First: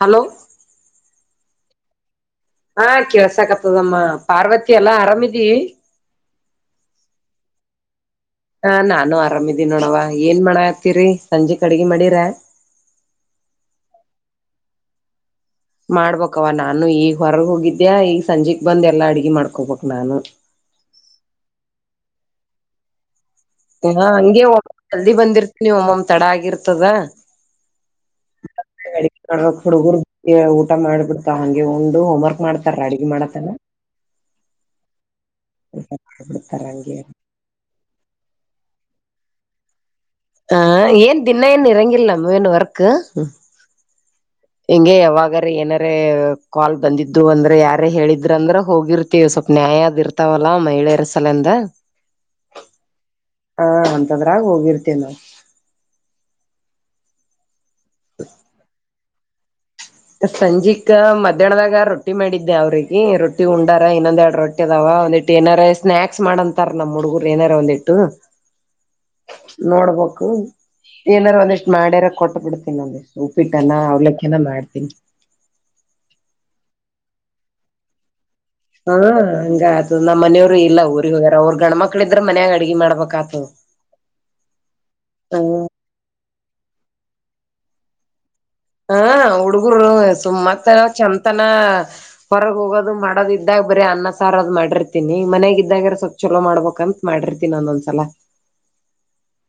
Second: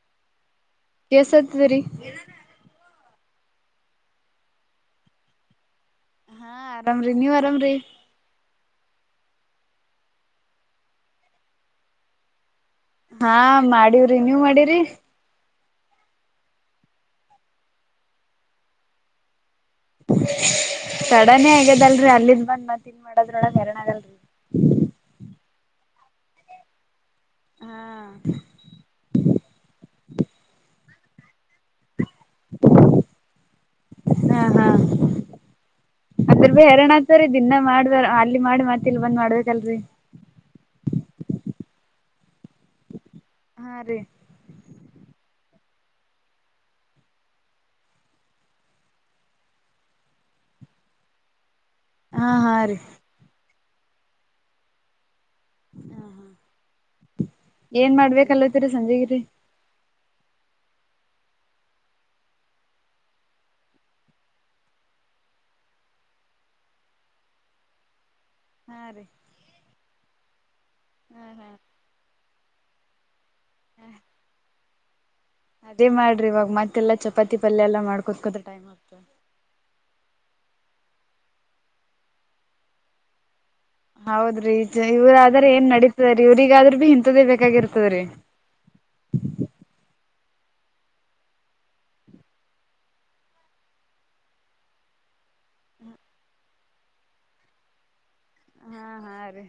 Hello. ಕೆಲ್ಸತದರಿ. ಹಾ ಕೆಳ್ಸಕತ್ತದಮ್ಮ ಪಾರ್ವತಿ ಎಲ್ಲಾ ಆರಾಮಿದಿ. ಹಾ ಆರಾಮ್ರೀ ನೀವ್ ಆರಾಮ್ರರಿ. ಹಾ ನಾನು ಆರಾಮಿದೀನಿ ನೋಡವ ಏನ್ ಮಾಡ ಆತೀರಿ ಸಂಜಿಕ್ ಅಡಗಿ ಮಾಡಿರಾ. ಹಾ ಮಾಡವ್ರಿ ನೀವ್ ಮಾಡಿರಿ. ಮಾಡ್ಬಕ್ವ ನಾನು ಈಗ ಹೊರಗ್ ಹೋಗಿದ್ದ್ಯಾ ಈಗ ಸಂಜೆಗ್ ಬಂದ ಎಲ್ಲಾ ಅಡ್ಗೆ ಮಾಡ್ಕೊಬೇಕ. ತಡನೇ ಆಗ್ಯದಲ್ರಿ ಅಲ್ಲಿದ್ದ್ ಬಂದ್ ಮತ್ತ ಇನ್ ಮಾಡದ್ರೊಳಗೆ. ಹಾ ಹಂಗೆ ಒಮ್ಮ ಜಲ್ದಿ ಬಂದಿರ್ತೀನಿ ಒಮ್ಮಮ್ಮ ತಡ ಆಗಿರ್ತದ. ಹಾ ಹುಡುಗರು ಊಟ ಮಾಡ್ಬಿಡ್. ಹಂಗೆ ಉಂಡು ಹೋಮ್ ವರ್ಕ್ ಮಾಡ್ತಾರ ಅಡಗೆ ಮಾಡತನ. ಹಾ ಹಾ ಅದ್ರ ಮಾಡ್ಬಿಡ್ತಾರ ಭ ಎರಣ ಹಂಗೆ ಆತರಿ. ದೀನ್ನಾ ಮಾಡ ಅಲ್ಲಿ ಮಾಡಿ ಮತ್ತ ಇಲ್ ಬಂದ್ ಮಾಡ್ಬೇಕಲ್ರರಿ. ಹ ಏನ್ ದಿನ ಏನ್ ಇರಂಗಿಲ್ಲ ನಮ್ ಏನ್ ವರ್ಕ್. ಹಾ ರೀ. ಹಿಂಗೆ ಯಾವಾಗಾರ ಏನಾರ ಕಾಲ್ ಬಂದಿದ್ರು ಅಂದ್ರೆ ಯಾರ ಹೇಳಿದ್ರ ಅಂದ್ರ ಹೋಗಿರ್. ತ್ತಿವ್ ಸ್ವಲ್ಪ ನ್ಯಾಯ ಅದ್ ಇರ್ತಾವಲ್ಲಾ ಮಹಿಳೆಯರ ಸಲಂದ. ಹಾ ಹಾ ರೀ. ಹಾ ಅಂತದ್ರಾಗ ಹೋಗಿರ್ತೇವಿ ನಾವು. ಏನ್ ಮಾಡ್ಬೇಕಲ್ತ್ತೀರಿ ಸಂಜೆಗಿರಿ. ಸಂಜಿಕ ಮಧ್ಯಾಹ್ನದಾಗ ರೊಟ್ಟಿ ಮಾಡಿದ್ದೆ ಅವ್ರಿಗೆ ರೊಟ್ಟಿ ಉಂಡಾರ ಇನ್ನೊಂದ್ ಎರಡು ರೊಟ್ಟಿ. ದಾವ ಒಂದಿಟ್ಟು ಏನಾರ ಸ್ನಾಕ್ಸ್ ಮಾಡ ಅಂತಾರ ನಮಮ್ಮ ಹುಡುಗರು ಏನಾರ ಒಂದ ಇಟ್ಟು. ಹಾ ರೀ. ನೋಡ್ಬೇಕು ಹಾ ಏನಾರು ಹಾ ಒಂದಿಷ್ಟ್ ಮಾಡ್ಯಾರ ಕೊಟ್ಟ ಬಿಡ್ತೀನ ಒಂದಿಷ್ಟು. ಉಪ್ಪಿಟ್ಟನ ಅವಲಕ್ಕ್ಯನ ಮಾಡ್ತೀನಿ. ಅದೇ ಮಾಡ್ರಿ ಇವಾಗ ಮತ್ತೆಲ್ಲ ಚಪಾತಿ ಪಲ್ಯ ಎಲ್ಲ ಮಾಡ್ಕೂತ್ಕೋತ ಟೈಮ ಆಗಿ. ಹಾ ಹಂಗ ಆತು ನಮ್ಮ್ನೆಯವ್ರು ಇಲ್ಲ ಊರಿಗೆ ಹೋಗ್ಯಾರ ಅವ್ರರು ಗಂಡ್ಮಕ್ಳ ಇದ್ರ ಮನ್ಯಾಗ ಅಡ್ಗೆ ಮಾಡ್ಬೇಕ ಆತದ. ಹೌದ್ರಿ ಇವ್ರಾದ್ರ ಹ್ಮ ಏನ್ ನಡೀತದ ಇವ್ರಗಾದ್ರರು ಭಿ ಇಂತದ್ದೇ ಬೇಕಾಗಿರ್ತದ್ರೀ. ಹ ಹುಡುಗರು ಸುಮ್ಮತ್ ಚಂತನ. ಹೊರಗೆ ಹೋಗೋದು ಮಾಡೋದ ಇದ್ದಾಗ ಬರೀ ಅನ್ನ ಸಾರ ಅದು ಮಾಡಿರ್ತಿನಿ ಮನ್ಯಾಗ ಇದ್ದಾಗಾರ ಸ. ಚಲೋ ಮಾಡ್ಬೇಕಂತತ್ ಮಾಡಿರ್ತಿನೀ ಒಂದೊಂದಸಲ. ಹಾ ಹಾ ರೀ.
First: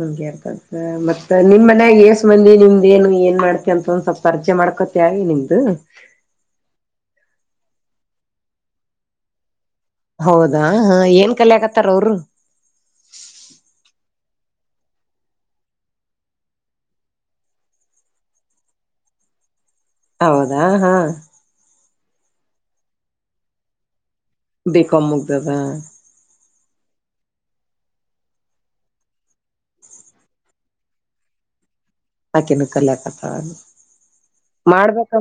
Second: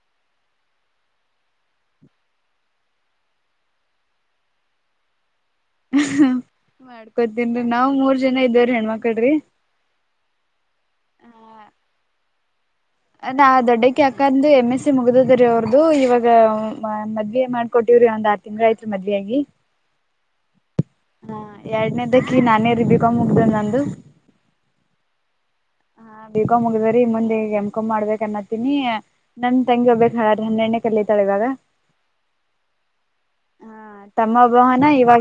ಹಂಗೆ ಇರ್ತದ. ಹ ಮತ್ತ ನಿಮ್ ಮನ್ಯಾಗ ಏಸ್ ಬಂದಿ ನಿಮ್ದೇನ್ ಏನ್ ಮಾಡ್ತಿ ಅಂತ ಒಂದ್ ಸ್ವಲ್ಪ ಪರ್ಚೆ ಮಾಡ್ಕೊತಿಯ ಅವಿ ನಿಮ್ದು. ಹ ಮಾಡ್ಕೊತನ್ರಿ ನಾವ್ ಮೂರ್ ಜನ ಇದೇವ್ರೀ ಹೆಣ್ಮಕ್ಳ್ರೀ. ಹೌದಾ ಏನ್ ಕಲೆಯಕ್ಕಥರ ಅವರು. ಅ ನಾ ದೊಡ್ಡಕಿ ಅಕ್ಕಂದು ಎಮ ಎಸ್ ಸಿ ಮುಗ್ದದ ರೀ ಅವ್ರದು ಇವಾಗ ಮದ್ವೇ ಮಾಡ್ಕೊಟ್ಟವ್ರಿ ಒಂದು ಆ. ತಿಂಗಾಯ್ತ್ರಿ ಮದ್ವೇ ಆಗಿ. ಹೌದಾ ಹಾ. ಹಾ ಎರಡನೇದಕಿ ನಾನೇ ರಿ ಬಿಕಾಂ ಮುಗ್ದದನಂದು. ಬಿ ಕಾಮ್ ಮುಗ್ದದ. ಹ ಬೀಕೊಮ ಮುಗ್ದ್ರೀ ಮುಂದೆ ಎಮ್ ಕಾಮ್ ಮಾಡ್ಬೇಕಕ್ ಅನ್ನತ್ತೀನಿ. ನಮ್ ತಂಗಿ ಒಬ್ಕಕ್ ಹಾದ್ರ ಹನ್ನೆಣ್ಣೆ ಕಲೀತಾಳ ಇವಾಗ. ಆಾಕೆನು ಕಲ್ಯಕತ್ತಾಳ ಹ [inaudible] ಮಾಡ್ಬೇಕ.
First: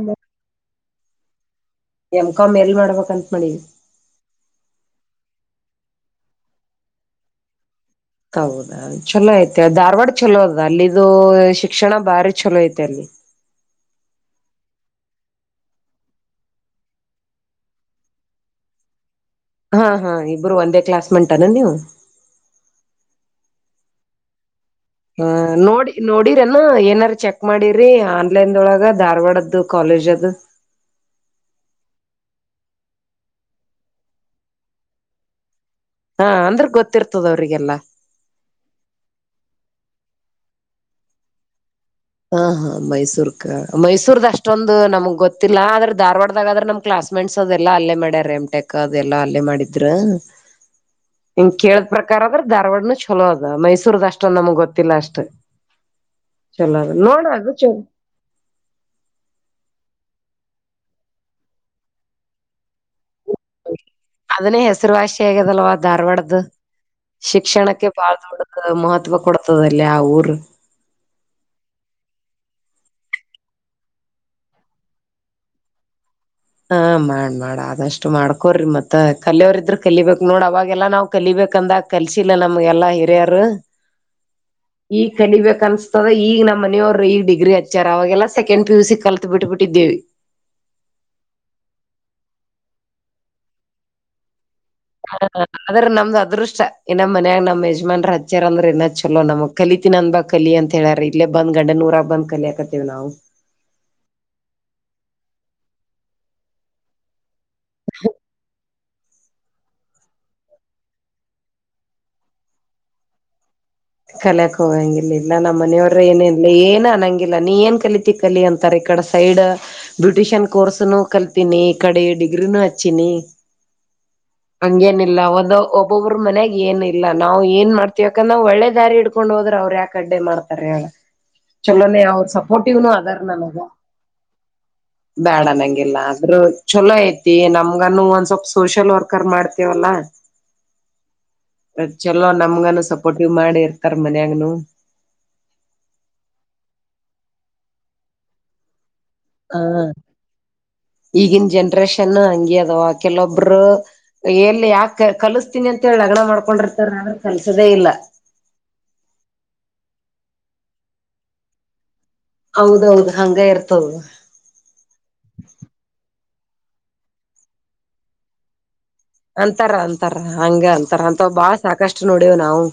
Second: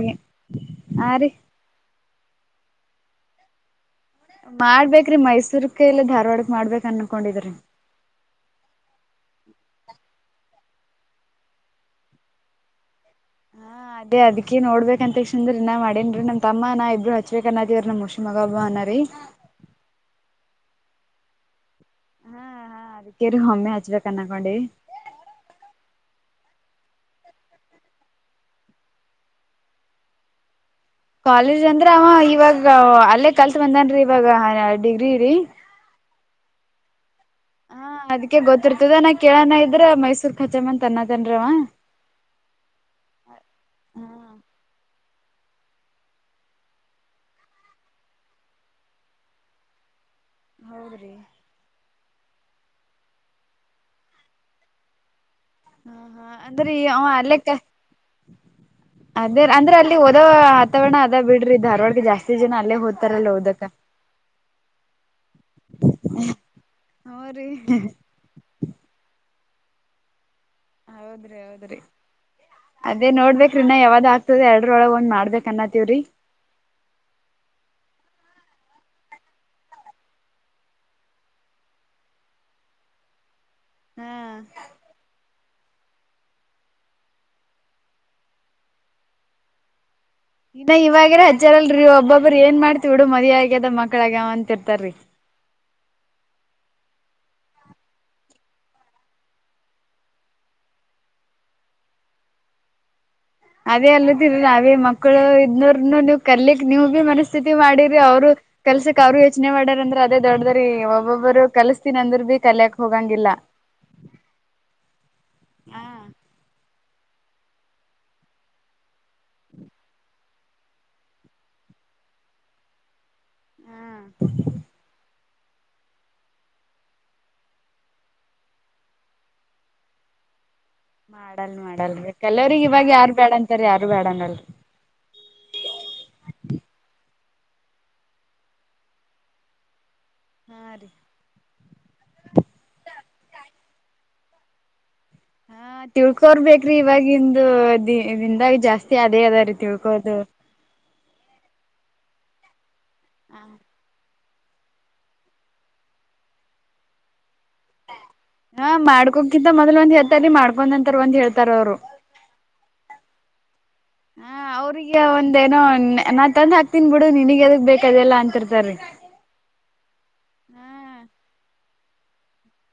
ಆ ರೀ- ಎಮ್ ಕಾಮ್ ಎಲ್ಲಿ ಮಾಡ್ಬೇಕಂತ್ ಮಾಡಿ. ಮಾಡ್ಬೇಕ್ರೀ ಮೈಸೂರ್ಕ್ ಇಲ್ಲ ಧಾರವಾಡಕ್ ಮಾಡ್ಬೇಕ ಅನ್ಕೊಂಡಿದ್ರಿ. ಹೌದಾ ಚಲೋ ಐತೆ ಧಾರವಾಡ ಚಲೋ ಅದ ಅಲ್ಲಿಿದು ಶಿಕ್ಷಣ ಬಾರಿ ಚಲೋ ಐತೆ ಅಲ್ಲಿ. ಹಾ- ಅದ ಅದ್ಕ ನೋಡ್ಬೇಕ ಅಂತ ತಕ್ಷಸನ್ೀ ನ ಮಾಡೇನ್ೀ ನಮ್ ತಮ್ಮ ನಾ ಇಬ್ಬರು ಹಚ್ಬೇಕ ಅದೇವ ನಮ್ಮ ಹುಷಿ ಮಗಬ್ಬ ಅನರೀ. ಹಾ ಹಾ ಇಬ್ರು ಒಂದೇ ಕ್ಲಾಸ್ಮಂಟಾನ ನೀವು. ಹಾ ಹಾ ಅದಕ್ಕೇರಿ ಒಮ್ಮೆ ಹಚ್ಬೇಕ ನಕೊಂಡಿ. ಹ ನೋಡಿ ನೋಡಿರೆನ ಏನಾರ ಚೆಕ್ ಮಾಡಿ್ರರಿ ಆನ್ಲೈನ್ದೊಳಗ ಧಾರವಾಡದ್ದು ಕಾಲೇಜ್ದ್ದು. ಕಾಲೇಜ್ ಅಂದ್ರ ಅವ ಇವಾಗ ಅಲ್ಲೇ ಕಲ್ತ್ ಬಂದನ್ೀ ಇವಾಗ ಡಿಗ್ರಿ ರೀ. ಹಾ ಅಂದ್ರೆ ಗೊತ್ತಿರ್ತದ ಅವ್ರರಿಗೆಲ್ಲಾ. ಅೆ ಗೊತ್ತಿರ್ತದ ನಾ ಕೇಳೋಣ ಇದ್ರ ಮೈಸೂರ್ ಖಚಾಮ ಅಂತ ಅನ್ನತನ್ವ. ಹಾ ಹಾ ಮೈಸೂರ್ಕ ಮೈಸೂರ್ದ ಅಷ್ಟೊಂದು ನಮ್ಗ್ ಗೊತ್ತಿಲ್ಲ ಆದ್ರೆ ಧಾರ್ವಾಡದಾಗ ಆದ್ರೆ ನಮ. ಕ್ಲಾಸ್ ಮೇಟ್ಸ್ ಅದೆಲ್ಲಾ ಅಲ್ಲೇ ಮಾಡ್ಯಾರ ಎಮ್ಟಕ್ ಅದೆಲ್ಲಾ ಅಲ್ಲೇ ಮಾಡಿದ್ರ. ಹೌದ್ರಿ. ಹಿಂಗ ಕೇಳಿದ ಪ್ರಕಾರ ಆದದ್ರೆ ಧಾರವಾಡ ಚಲೋ ಅದ್ ಮೈಸೂರದ ಅಷ್ಟಂದ್ ನಮ್ಗ್ ಗೊತ್ತಿಲ್ಲ ಅಷ್ಟ್. ಹಾ ಹಾ ಅಂದ್ರೆ ಅವ ಅಲೇಕ್ಕ. ಅದು ಚ ಅದೇ ಅಂದ್ರೆ ಅಲ್ಲಿಓದ ವತಾವರಣ ಅದ ಬಿಡ್ರಿ ಇದ ಧಾರ್ವಾಡ್ನಾಗ ಜಾಸ್ತಿ ಜನ ಅಲ್ಲೇ ಹದ್ತಾರಲ್ಲ ಓದಕ್. ಅದನ್ನೇ ಹೆಸರುವಾಸಿ ಆಗದಲ್ವಾ ಧಾರ್ವಾಡ್ದ ಹ್ರೀ ಶಿಕ್ಷಣಕ್ಕೆ ಬಾಳ ದೊಡ್ಡದ. ಮಹತ್ವ ಕೊಡ್ತದಲ್ಲಿ ಆ ಊರ್. ಹೌದ್ರಿ ಹೌದ್ರಿ. ಅದೇ ನೋಡ್ಬೇಕ್ರೀನಾ ಯಾವ್ದ್ ಆಗ್ತದೆ ಎರಡರೊಳಗೆ ಒಂದ್ ಮಾಡ್ಬೇಕಕ್ ಅನ್ನತೀವ್ರರಿ. ಹ ಮಾಡ್ ಮಾಡ ಆದಷ್ಟು ಮಾಡ್ಕೋರಿ ಮತ್ತತ್ ಕಲಿಯೋರ ಇದ್ರರು ಕಲಿಬೇಕಕ್ ನೋಡ್ ಅವಾಗೆಲ್ಲಾ ನಾವ್ ಕಲಿಬೇಕಂದ. ಕಲ್ಸಿಲ್ಲ ನಮಗೆ ಎಲ್ಲಾ ಹಿರಿಯರು ಹಾ ಈಗ ಕಲಿಬೇಕನ್ಸ್. ಅದ ಈಗ ನಮ್ಮನವ್ರು ಈ ಡಿಗ್ರಿ ಹಚ್ಚಾರ ಅವಾಗೆಲ್ಲ ಸಕೆಂಡ್ ಪಿ ಯು ಸಿ ಕಲ್ತ್ ಬಿಟ್ಬಿಟ್ಟಿದ್ದೇವಿ. ಇನ್ನ ಇವಾಗಿರ ಹಚ್ಚಾರಲ್ರಿ ಒಬ್ಬೊಬ್ರ ಏನ್ ಮಾಡ್ತಿ ಬಿಡು ಮದುವಿ ಆಗ್ಯದ ಮಕ್ಳ ಆಗ್ಯವ ಅಂತ ಇರ್ತಾರೀ. ಹ ಆದ್ರ ನಮ್ದ್ ಅದೃಷ್ಟ ಇನ್ನ್ ಮನ್ಯಾಗ ನಮ್ ಯಜಮಾನ್ರ ಹಚ್ಚ್ಯಾರ ಅಂದ್ರೆ ಇನ್ನ್ ಚಲೋ ನಮಕ್. ಕಲಿತೀನಿ ಅಂದ ಬಾಗ ಕಲಿ ಅಂತ ಹೇಳಾರ ಇಲ್ಲೇ ಬಂದ ಗಂಡನೂರಾಗ ಬಂದ ಕಲಿಕತ್ತೇವಿ ನಾವು. ಅದೇ ಅಲ್ಲದಿಲ್ಲ ನಾವೇ ಮಕ್ಕಳು ಇದ್ನೋರ್ನು ನೀವ್ ಕರ್ಲಿಕ್ ನೀವು ಭೀ ಮನಸ್. [unintelligible] ಸ್ಥಿತಿ ಮಾಡಿರಿ ಅವ್ರು. ಕಲ್ಸಕ್ ಅವರು ಯೋಚ್ನೆ ಮಾಡಾರ ಅಂದ್ರೆ ಅದೇ ದೊಡದ್ರೀ ಒಬ್ಬೊಬ್ರು ಕಲ್ಸ್ತೀನ ಅಂದ್ರ ಭೀ ಕಲ್ಯಕ್ ಹೋಗಂಗಿಲ್ಲ. ಕಲಯಕ್ ಹೋಗಂಗಿಲ್ಲಿಲ್ಲ ಹಾ ನಮ್ಮ್ನೆಯವ್ರ ಏನ ಇಲ್ಲ ಏನ್ ಅನಂಗಿಲ್ಲ ನೀ ಏನ್ ಕಲತಿ. ಕಲಿ ಅಂತಾರ ಈ ಕಡೆ ಸೈಡ್. ಬ್ಯೂಟಿಷನ್ ಕೋರ್ಸ್ನು ಕಲ್ತೀನಿ ಈ ಕಡೆ ಡಿಗ್ರಿನೂ ಹಚ್ಚಿನಿ. ಹ್ಮ್- ಹಂಗೇನಿಲ್ಲಾ ಒದ ಒಬ್ಬೊಬ್ಬ್ರ ಮನ್ಯಾಗ ಏನ್ ಇಲ್ಲ ನಾವ್ ಏನ್ ಮಾಡ್ತೀವಿ ಅಕ್ಕ ಒಳ್ಳೇದ. ದಾರಿ ಇಡ್ಕೊಂಡು ಹೋದ್ರ ಅವರು ಯಾಕ ಹಡ್ಡೆ ಮಾಡ್ತಾರ ಹೇಳ. ಮಾಡಲ್ ಚಲೋನೇ ಮಾಡಲ್ರಿ ಅವ್ರ ಕೆಲವ್ರಗ್ ಇವಾಗ ಸಪೋರ್ಟಿವ್ನು ಯಾರು ಅದಾರ ಬ್ಯಾಡ ಅಂತರ ಯಾರು ಬ್ಯಾಡನಲ್ರಿ. ಬೇಡ ನಂಗಗೆಲ್ಲ ಆದ್ರರು ಚಲೋ ಐತಿ ನಮಗನ್ನು ಒಂದ ಸ್ವಲ್ಪ ಸೋಷಿಯಲ್ ವರ್ಕರ್ ಮಾಡ್ತೇವಲ್ಲಾ. ಹಾ ರೀ- ಮತ್ ಚಲೋ ನಮ್ಗಾನ ಸಪೋರ್ಟಿವ್ ಮಾಡಿ ಇರ್ತಾರ ಮನ್ಯಾಗನು. ಹಾ ತಿಳ್ಕೋರ್ ಬೇಕ್ರಿ ಇವವಾಗಿಂದು ದ ದಿಂದಾಗ ಜಾಸ್ತಿ ಅದೇ ಅದಾರಿ ತಿಳ್ಕೋದು. ಈಗನ್ ಜನ್ರೇಷನ್ ಹಂಗ ಅದವಾ ಕೆಲವೊಬ್ರು. ಎಲ್ಲಿ ಯಾಕ ಕಲಸ್ತೀನಿ ಅಂತ ಹೇಳಿ ಲಗ್ನ ಮಾಡ್ಕೊಂಡಿರ್ತಾರ ಆದ್ರ ಕಲ್ಸದೆೇ ಇಲ್ಲ. ಹಾ ಮಾಡ್ಕೋಕಿಂತ ಮೊದ್ ಒಂದ್ ಹೇತಾರ ಮಾಡ್ಕೊಂಡಂತಾರ ಒಂದ ಹೇಳ್ತಾರ ಅವ್ರು. ಹೌದೌದು ಹಂಗ ಇರ್ತ. ಹ ಅವ್ರಿಗೆ ಒಂದ ಏನೋ ನಾನ್ ತಂದ್ ಹಾಕ್ತನ್ ಬಿಡು ನಿನಗ್ ಅದಗ್ ಬೇಕದೆಲ್ಲಾ ಅಂತಿರ್ತಾರೀ. ಅಂತಾರ ಅಂತಾರ ಹಂಗ ಅಂತಾರ ಹಾ ಅಂತ ಬಾಳ್ ಸಾಕಷ್ಟು ನೋಡವ್ ನಾವು.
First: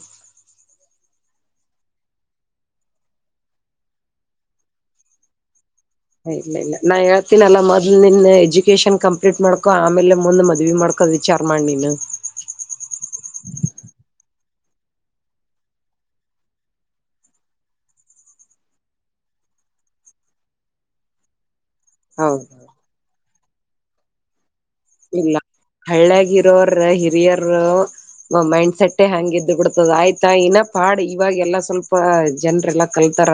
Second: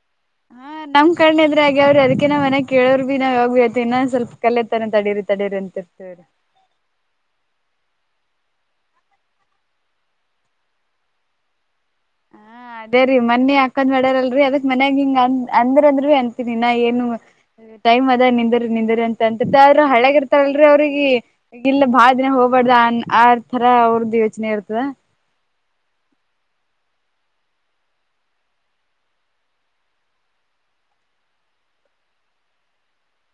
ಹಾ ನಮ್ ಕಣ ಇದ್ರೆ ಹಾಗೆ ಅವ್ರೆ ಅದಕೇ ನ ಮನೆ ಕೇಳೋ್ ಭಿ ನಾವ ಯಾವಾಗ ಭ ಆಯತತಿ ಇನ್ನ ಸ್ವಲ್ಪ ಕಲ್ಲೆ ತನ. [unintelligible] [unintelligible] ಇಲ್ಲ ಇಲ್ಲ ನಾ ಹೇಳ್ತೇನ ಅಲ್ಲ ಮೊದ್ ನಿನ್ ಎಜುಕೇಶನ್ ಕಂಪ್ಲೀಟ್ ಮಾಡ್ಕೊ ಆಮೇಲೆ ಮುಂದ್ ಮದ್ವಿ ಮಾಡ್ಕೊ. ವಿಚಾರ ಮಾಡ ನೀನು. ಹಾ- ಅದೇ ರೀ ಮನ್ನಿ ಅಕ್ಕಂದ್ ಒಡ್ಯಾರಲ್ರರಿ ಅದಕ್ ಮನ್ಯಾಗ ಹಿಂಗ ಅ ಅಂದ್ರ ಅಂದ್ರ ಭೀ ಅಂತೀನಿ ನಾ ಏನು. ಟೈಮ್ ಅದ ನಿಂದ್ರಿ ನಿಂದ್ರಿ ಅಂತ ಅಂತತ್ತ ಆದ್ರರು ಹ ಅಳ್ಯಾಗ ಇರ್ತಾರಲ್ರರಿ ಅವ್ರಿಗೆ. ಈ ಇಲ್ಲ ಬಾ ದಿನ ಹೌದು ಹೋಗಬಾರ್ದು ಆರ್ ತರ ಅವ್ರದ್ದು ಯೋಚನೆ ಇರ್ತದ. ಇಲ್ಲ ಹಳ್ಳಗರೋರ ಹಿರಿಯರ್. ಮೈಂಡ್ಸೆಟ್ಟೇ ಹಂಗಗೆ ಇದದು ಬಿಡ್ತದ ಆಯ್ತಾ ಇನ್ನ ಪಾಡ್ ಇವಾಗೆಲ್ಲ ಸ್ವಲ್ಪ ಜನ್ರೆಲ್ಲ. ಕಲ್ತಾರ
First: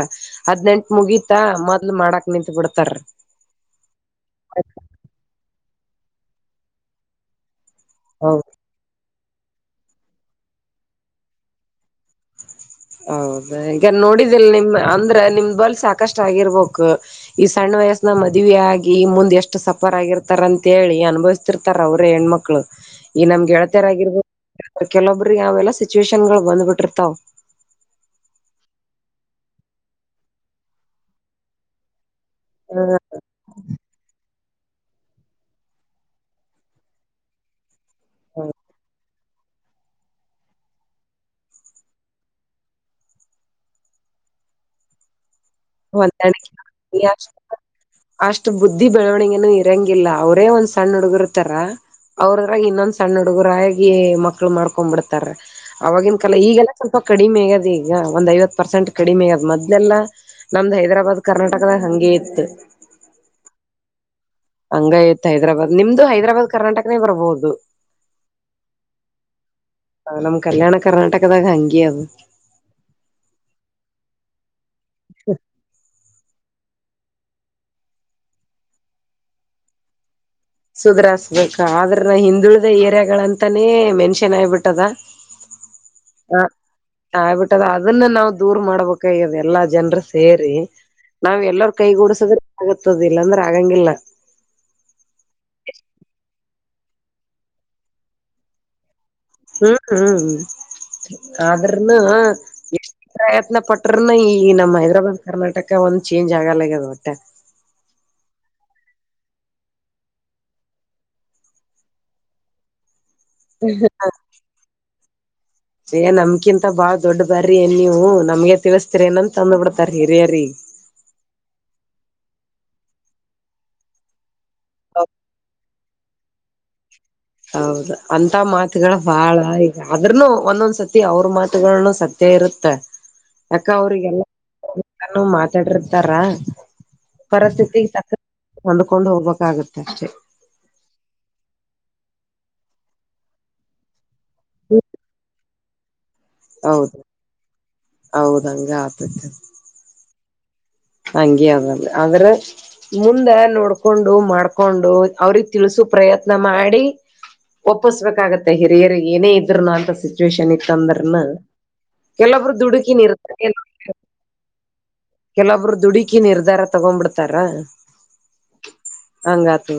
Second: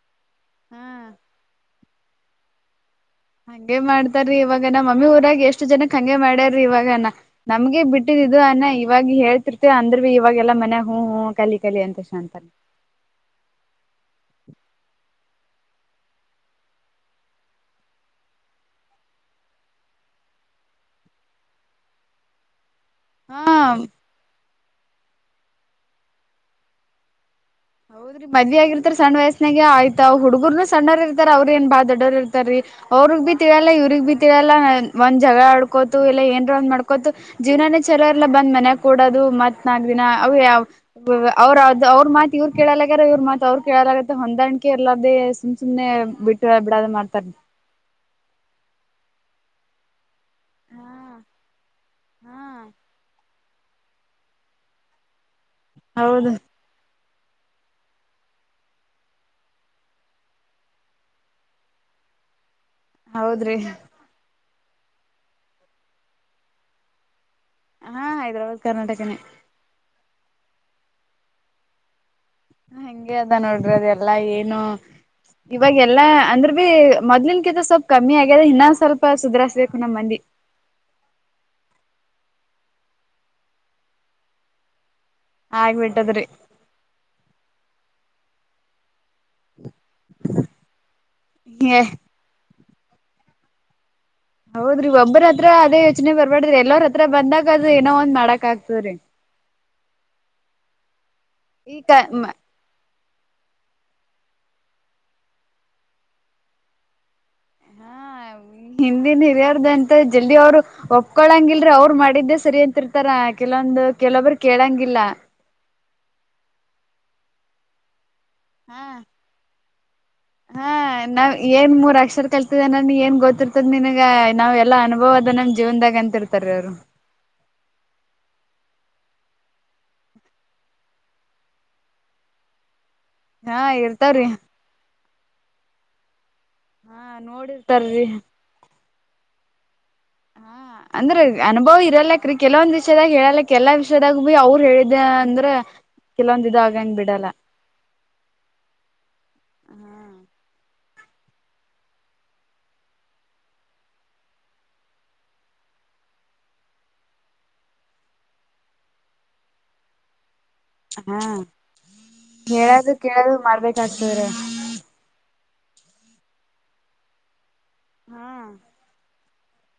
ಹದ್ನೆಂಟ್ ಹಾ ಮುಗೀತಾ ಮೊದ್ಲು ಮಾಡಾಕ್ ನಿಂತತ್ ಬಿಡ್ತಾರ. ಹಂಗಗೆ ಮಾಡ್ತಾರೀ ಇವಾಗ ನ ಮಮ್ಮಿ ಊರಾಗ ಎಷ್ಟ್ ಜನಕ್ ಹಂಗೆ ಮಾಡ್ಯಾರೀ ಇವಾಗನ ನಮ್ಗೆ ಬಿ. ಹೌ [unintelligible] ಅನ್ನ ಇವಾಗ ಹೇಳ್ತಿರ್ತೆ ಅಂದ್ರ ಭೀ ಇವಾಗೆಲ್ಲ ಮನ ಹು ಹು ಕಲಿ ಕಲಿ ಅಂತ ಅಂದುಗೇಶಿ ಅಂತಾರ. ಹೌದಾ ಹಗ ನೋಡಿದಿಲ್ ನಿಮ ಅಂದ್ರೆ ನಿಮ್ದ ಬಲ್ ಸಾಕಷ್ಟ್ ಆಗಿರ್ಬೇಕು. ಈ ಸಣ್ಣ ವಯಸ್ಸನ ಮದುವೆ ಆಗಿ ಮುಂದ್ ಎಷ್ಟು ಸಫರ್ ಆಗಿರ್ತಾರ ಅಂತ ಹೇಳಿ ಅನುಭವಿಸಿ. ಹತಿತಾರ ಅವ್ರೇ ಹೆಣ್ಮಕ್ಳು. ಈ ಹಾ ನಮ್ಗೆಳಳ್ತರಾಗಿರ್ಬೋದು ಕೆಲೊಬ್ರಿಗೆ ಯೆಲ್ಲ ಸಿಚುವೇಶನ್ ಗಳು ಬಂದ್ ಬಿಟ್ಟಿರ್ತಾವ್. ಹೌದ್ರೀ ಮದ್ ಆಗಿರ್ತ ಸ್ಣ ವಯಸ್ಸನಾಗ ಆಯ್ತ ಹುಡ್ಗರ್ನು ಆ ಹುಡುಗರನ್ನು ಬಾಳ್ ಸಣ್ಣೋರ್ ಇರ್ತಾರ ಅವ್ರ ಏನ್ ಬಾ ದೊಡ್ಡ. ಅವ್ರಗ್ ಬಿ ತಿಳಲ್ಲ ಇವ್ರಗ್ ಬಿ ತಿಳಲ್ಲ ಒಂದ್ ಜಗಡ್ ಆಡ್ಕೋತು ಇಲ್ಲ ಏನ್ರ್ ಒಂದು ಮಾಡ್ಕ. ಕೊತ ಜೀವನಾನೇ ಚಲೋಲ್ಲ ಬಂದ್ ಮನೆ ಕೂಡೋದು ಮ. ನಾಲ್ಕು ದಿನ ಅವೇ ಅವ್ರ ಅವ್ರರು ಮಾ. ಇವ್ರು ಕೇಳಲಗಾರ ಇವ್ರರು ಮಾತ್ ಅವರು ಕೇಳಲಾಗರ ಹೊಂದಾಣಿಕೆ ಇರಲಾರದೆ ಸುಮ್ಮ. ಸುಮ್ನೆ ಹ ಬಿಟ್ಟ ಬಿಡಾದ್ ಹೊಂದಾಣಿಕೆ ಮಾಡ್ತಾರ. ಅಷ್ಟು ಬುದ್ಧಿ ಬೆಳವಣಿಗೆನು ಇರಂಗಿಲ್ಲ ಅವ್ರು. ಒಂದ್ ಸಣ್ಣ ಹುಡುಗಿರ್ತಾರ ಅವ್ರಾಗ ಇನ್ನೊ್ ಸಣ್ಣ ಹುಡುಗ. ಹುಡುಗರಾಗಿ ಮಕ್ಳು ಮಾಡ್ಕೊಂಡ್ ಬಿಡ್ತಾರ ಅವವಾಗಿನ ಹೌದು ಕಾಲ ಈಗೆಲ್ಲ. ಸ್ವಲ್ಪ ಕಡಿಮೆ ಆಗಾದ್ ಈಗ ಒಂದ್ ಐವತ್ ಪರ್ಸೆಂಟ್ ಕಡಿಮೆ ಆಗಾದ್ ಮೊದ್ಲೆಲ್ಲಾ. ನಮ್ದ್ ಹೈದರಾಬಾದ್ ಕರ್ನಾಟಕದಾಗ ಹಂಗೇ ಇತ್ತು. ಹೌದ್ರಿ. ಹಂಗ ಇತ್ ಹೈದರಾಬಾದ್ ನಿಮ್ದು ಹೈದರಾಬ್ ಕರ್ನಾಟಕ ನೆ ಬರಬಹುದು. ಹಾ ಹೈದ್ರಾಬಾದ್ ಕರ್ನಾಟಕನೇ. ನಮ್ ಕಲ್ಯಾಣ ಕರ್ನಾಟಕದಾಗ ಹಂಗೆ ಅದ. ಹಂಗೆ ಅದ ನೋಡ್ರಿ ಅದ ಎಲ್ಲಾ ಏನು ಇವಾಗ ಎಲ್ಲಾ ಅಂದ್ರ. ಮೊದ್ಲಿನ ಕಿಂತ ಸ್ವಲ್ಪ ಕಮ್ಮಿ ಆಗ್ಯದ ಇನ್ನೊ ಸ್ವಲ್ಪುಧ್ರಾಸ್ಬೇಕು ನಮ್ಮ್ ಮಂದಿ. ಸುಗ್ರಸ್ಬೇಕ ಆದ್ರ ನ ಹಿಂದುಳಿದ ಏರಿಯಾಗಳ ಅಂತಾನೇ ಮೆನ್ಷನ್ ಆಗಿಬಿಟ್ಟದ. ಆಗ್ಬಿಟ್ಟದ್ರಿ. ಆಗ್ಬಿಟ್ಟಿದ ಅದನ್ನ ನಾವವು ದೂರ್ ಮಾಡಬೇಕಾಗ್ಯಾಡ. ಎಲ್ಲಾ ಜನರು ಸೇರಿ ನಾವ್ ಎಲ್ಲರ ಏ ಕೈಗೂಡಸುದ್ರೆ ಆಗತ್ತದ ಇಲ್ಲಾಂದ್ರೆ ಆಗಂಗಿಲ್ಲ. ಹೌದ್ರಿ ಒಬ್ಬರ ಹತ್ರ ಅದೇ ಯೋಚನೆ ಬರ್ಬಾರಡ್ರಿ ಎಲ್ಲರ ಹತ್ರ ಬಂದಾಗ ಅದು ಏನೋ ಒಂದ್ ಮಾಡಕ್ ಆಗ್ತದ್ರಿ. ಹ್ಮ್ ಹ್ಮ್ ಈಗ ಆದ್ರನ್ನ. ಪ್ರಯತ್ನ ಪಟ್ರನ ಈ ನಮ್ ಹೈದ್ರಾಬಾದ್ ಕರ್ನಾಟಕ ಒಂದ್ ಚೇಂಜ್ ಆಗಲ್ಲಗ್ಯದ ಒಟ್ಟೆ. ಹಾ. ಹಿಂದಿನ್ ಹಿರಿಯಾರ್ದ ಅಂತ ಜಲ್ದಿ ಅವ್ರು ಒಪ್ಕೊಳಂಗ ಇಲ್ರಿ ಅವ್ರು ಮಾಡಿದ್ದೆ ಸರಿ ಅಂತಿರ್ತಾರ. ಕೆಲವೊಂದು ಕೆಲೊಬ್ರು ಕೇಳಂಗಿಲ್ಲ. ಯ ನಮ್ಕಿಂತ ಬಾಳ್ ದೊಡ್ ಬರ್ರಿ ಏನ್ ನೀವು ನಮ್ಗೆ ತಿಳಿಸಸ್ತೀರಿ ಏನಂತ ಅಂದ್ ಬಿಡ್ತಾರ ಹಿರಿಯರಿ. ಹ ನಾವ್ ಏನ್ ಮೂರ್ ಅಕ್ಷರ ಕಲ್ತಿದನನ್ ಏನ್ ಗೊತ್ತಿರ್ತದ ನಿನಗ ನಾವ್ ಎಲ್ಲ ಅನುಭವ ಅದ ನಮ್ ಜೀವನ್ದಾಗ ಅಂತ.. ಇರ್ತಾರೆ ಅವ್ರು. ಹೌದು ಅಂತ ಮಾತುಗಳು ಬಾಳ ಈಗ ಅದ್ರನು ಒಂದೊಂದ್ ಸತಿ ಅವ್ರ ಮಾತುಗಳನು ಸತ. ಸತ್ಯ ಇರುತ್ತ ಹಾ ಯಾಕ ಅವ್ರಿಗೆಲ್ಲ ಇರ್ತಾವ್ರಿ ಮಾತಾಡಿರ್ತಾರ. ಹಾ ಪರಿಸ್ಥಿತಿಗೆ ನೋಡಿರ್ತಾರೀ ತಕ್ಕ ಹೋಂದ್ಕೊಂಡು ಹೋಗ್ಬೇಕಾಗುತ್ತೆ ಅಷ್ಟೆ. ಹಾ ಅಂದ್ರ ಅನುಭವ್ ಇರಲ್ಲ್ರ ಕೆಲವೊಂದ್ ವಿಷಯದಾಗ ಹೇಳ್ಯಾಕ್ ಎಲ್ಲ. ದಾಗ ಬಿ ಅವ್ರು ಹೇಳಿದ ಅಂದ್ರೆ ಕೆಲವೊಂದ ಇದ ಆಗಂಗ ಬಿಡಲ್ಲ. ಹೌದ ಹಂಗ ಆಗ್ತದ. ಹಂಗೆ ಅದ ಆದ್ರ. ಮುಂದೆ ನೋಡ್ಕೊಂಡು ಮಾಡ್ಕೊಂಡು ಅವ್ರಗ್ ತಿಳ್ಸು ಪ್ರಯತ್ನ ಮಾಡಿ. ಒಪ್ಪಿಸಬೇಕ ಆಗುತೆ ಹಿರಿಯರು ಏನೇ ಇದ್ರುನು ಅಂತಸಿ. ಸಿಚಿವೇಶನ್ ಇತ್ತ ಹಾ ಅಂದ್ರನ ಕೆಲೊಬ್ರು ಹೇಳದು ದುಡುಕಿನ ಕೇಳದು ನಿರ್ದ. [unintelligible] ಕೆಲೊಬ್ರು ದುಡುಕಿ ನಿರ್ಧಾರ ತಗೊಂಡ್ ಬಿಡ್ತಾರ. ಹಾ. ಹಂಗಾತು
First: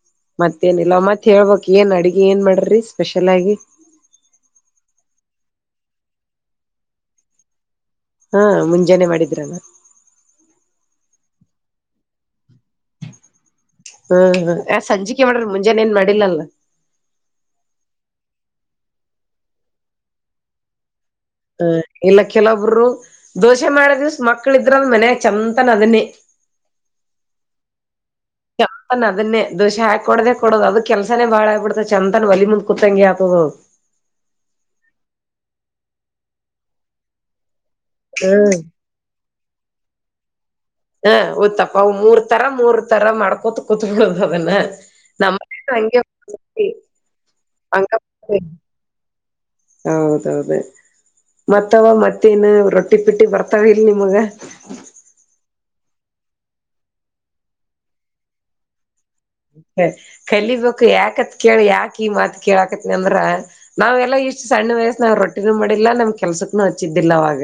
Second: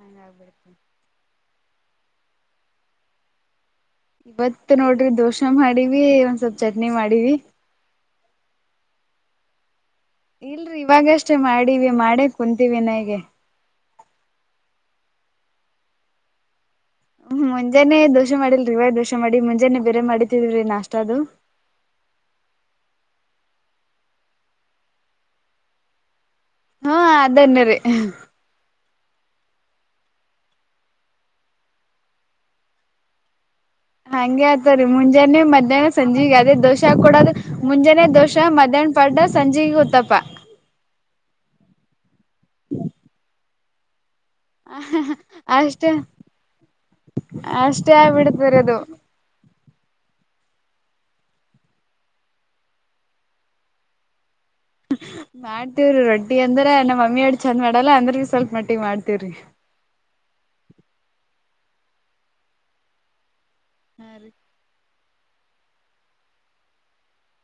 ಹಂಗಾಗ್ಬಿಡ್ತ ಮತ್ತೇನಿಲ್ಲ ಮತ್ತ. ಹೇಳ್ಬೇಕು ಏನು ಅಡುಗೆ ಏನ ಮಾಡ್ರಿ ಸ್ಪೆಷಲ್ ಆಗಿ. ಇವತ್ ನೋಡ್ರಿ ದೋಸ ಮಾಡಿವಿ ಒಂದ್ ಸ್ವಲ್ಪ ಚಟ್ನಿ ಮಾಡಿವಿ. ಹಾ ಮುಂಜಾನೆ ಮಾಡಿದ್ರ ಏನ್. ಇಲ್ರಿ ಇವಾಗಷ್ಟೇ ಮಾಡಿವಿ ಮಾಡೇ ಕುಂತೀವಿ ಇನಾ ಇಗೆ. ಹ್ಮ್ ಹ ಆ ಸಂಜಿಕೆ ಮಾಡ್ರಿ ಮುಂಜಾನೇ ಏನ್ ಮಾಡಿಲ್ಲಲ್ಲ. ಹ್ಮ ಮುಂಜಾನೆ ದೋಶ ಮಾಡಿಲ್ರಿ ಇವಾಗ ದೋಶ ಮಾಡಿ ಮುಂಜಾನೆ ಬೇರೆ ಮಾಡಿತಿದ್ರರಿ ನಾಷ್ಟ ಅದು. ಹ ಇಲ್ಲ ಕೆಲವಬ್ರು. ದೋಸೆ ಮಾಡ ದಿವ್ಸ ಮಕ್ಳ ಇದ್ರಂದ ಮನ್ಯಗ ಸಂಜಿತನ ಅದನ್ನೇ. ಹ್ಮ ಅದನ್ನ ರೀ. ಚಂದನ್ ಅದನ್ನೇ ದೋಷೆ ಹಾಕೊಡದೇ ಕೊಡೋದು ಅದ ಕೆಲ್ಸಾನೇ ಬಾಳ ಆಗ್ಬಿಡ್ತ ಚಂದನ್ ಒಲಿ ಮುಂದ್ ಕೂತಂಗಿ ಹಾಕೋದು. ಹಂಗೆ ಆತರೀ ಮುಂಜಾನೆ ಮಧ್ಯಾನ ಸಂಜೆಗ ಅದೇ ದೋಸ ಕೊೂಡದು ಮುಂಜಾನೆ ದೋಷಾ ಮಧ್ಯಾನ. ಪಡ್ಡ ಸಂಜೆಗೆ ಉತ್ತಪ್ಪ. ಹ ಉತ್ತಪ್ಪ ಮೂರ್ ತರ ಮೂರ್ ತರ ಮಾಡ್ಕೋತ. ಕುತ ಬಿಡೋದುದನ್ನ ನಮ್ಮ ಅಷ್ಟೇ ಹಂಗೆ. ಹಂಗ ಅಷ್ಟೇ ಆಗ್ಬ ಬಿಡ್ತರಿ ಅದು. ಹೌದೌದು. ಮತ್ತವ ಮತ್ತೇನು ರೊಟ್ಟಿ ಪಿಟ್ಟಿ ಬರ್ತಾವ ಇಲ್ ನಿಮಗ. ಮಾಡ್ತವ್ರಿ ರೊಟ್ಟಿ ಅಂದ್ರ ನಮ್ಮ ಮಮ್ಮಿ ಆಟ ಚೆಂದ್ ಮಾಡಲ್ಲ ಅಂದ್ರಗ ಸ್ವಲ್ಪ ಮಟ್ಟಿಗೆ ಮಾಡ್ತವ್ರಿ. ಕಲಿಬೇಕು ಯಾಕತ್ ಕೇಳ ಯಾಕ ಈ ಮಾತ್ ಕೆಳಕತ್ತೆನ್ ಅಂದ್ರ. ನಾವ್ ಹಾ ಎಲ್ಲಾ ರೀ ಇಷ್ಟು ಸಣ್ಣ ವಯಸ್ಸನ್ಯಾಗ ರೊಟ್ಟಿನ ಮಾಡಿಲ್ಲ ನಮ್ ಕೆಲ್ಸಕ್ಕನು ಹಚ್ಚಿದ್ದಿಲ್ಲ ಅವಾಗ.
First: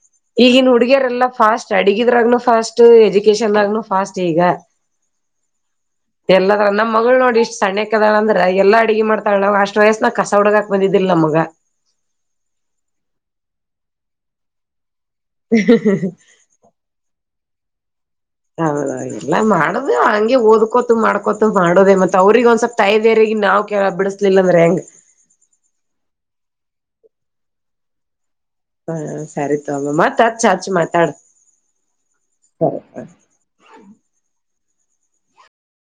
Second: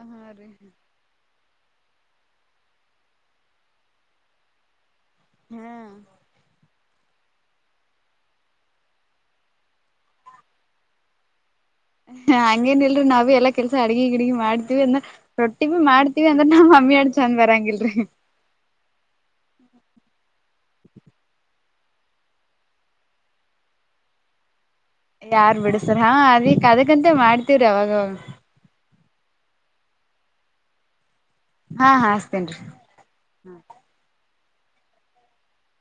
ಹಾ ರೀ ಈಗಿನ ಹುಡುಗಿಯರೆಲ್ಲಾ ಫಾಸ್ಟ್. ಸ್ಟಡಿಗ ಇದ್ರಾಗೂ ಫಾಸ್ಟ್ ಎಜುಕೇಶನ್ದಾಗನು ಫಾಸ್ಟ್ ಈಗ. ಹ್ಮ್. ಎಲ್ಲಾದಾರಗ ನಮ್ಮ್ ಮಗಳು ನೋಡಿ ಇಷ್ಟ್ ಸಣ್ಣ ಕದಳಂದ್ರ ಎಲ್ಲ ಅಡುಗೆ ಮಾಡ್ತಾಳ್ಣಲ್ಲ ಅಷ್ಟ ವಯಸ್ಸ ನ ಕಸ ಹುಡಗಾಕ್ ಬಂದಿದ್ದಿಲ್ಲ ನಮ್ಗ. ಹ ಹಂಗೇನ್ ಇಲ್ರರಿ ನಾವ್ ಬಿ ಎಲ್ಲಾ ಕೆಲ್ಸ ಅಡಗ ಗಿಡಗಿ ಮಾಡ್ತಿವಿ ಅಂದ. ರೊಟ್ಟಿಗೂ ಮಾಡ್ತಿವಿ ಅಂದ್ರೆ ನಮ್ಮ್ ಮಮ್ಮಿ ಅಷ್ಟ್ ಚಂದ್ ಬರಂಗಿಲ್ ರೀ. ಹೌದಾ ಎಲ್ಲ ಮಾಡದೇ ಹಂಗೆ ಓದಕೋತ ಮಾಡ್ಕೋತ ಮಾಡೋದೇ ಮತ್ತ್ ಅವರೀಗೆ ಒಂದಸಲ್ ತೈದೇರಿಗಿ ನಾವು ಕೆ ಬಿಡಿಸಲಿಲ್ಲ ಅಂದ್ರೆ ಹೆಂಗ್. ಯಾರ್ ಬಿಡ್ಸತ್ತಾರ ಹಾ ಅದಿಕ್ ಅದಕ್ಕಂತೆ ಮಾಡ್ತವ್ರಿ ಅವಾಗ ಅವಾಗ. ಹಾ ಸರಿತು ಅಮ್ಮ ಮತ್ ಹಚ್ ಹಚ್ ಮಾತಾಡು ಹಾ ಹಸ್ತೇನ್ ರೀ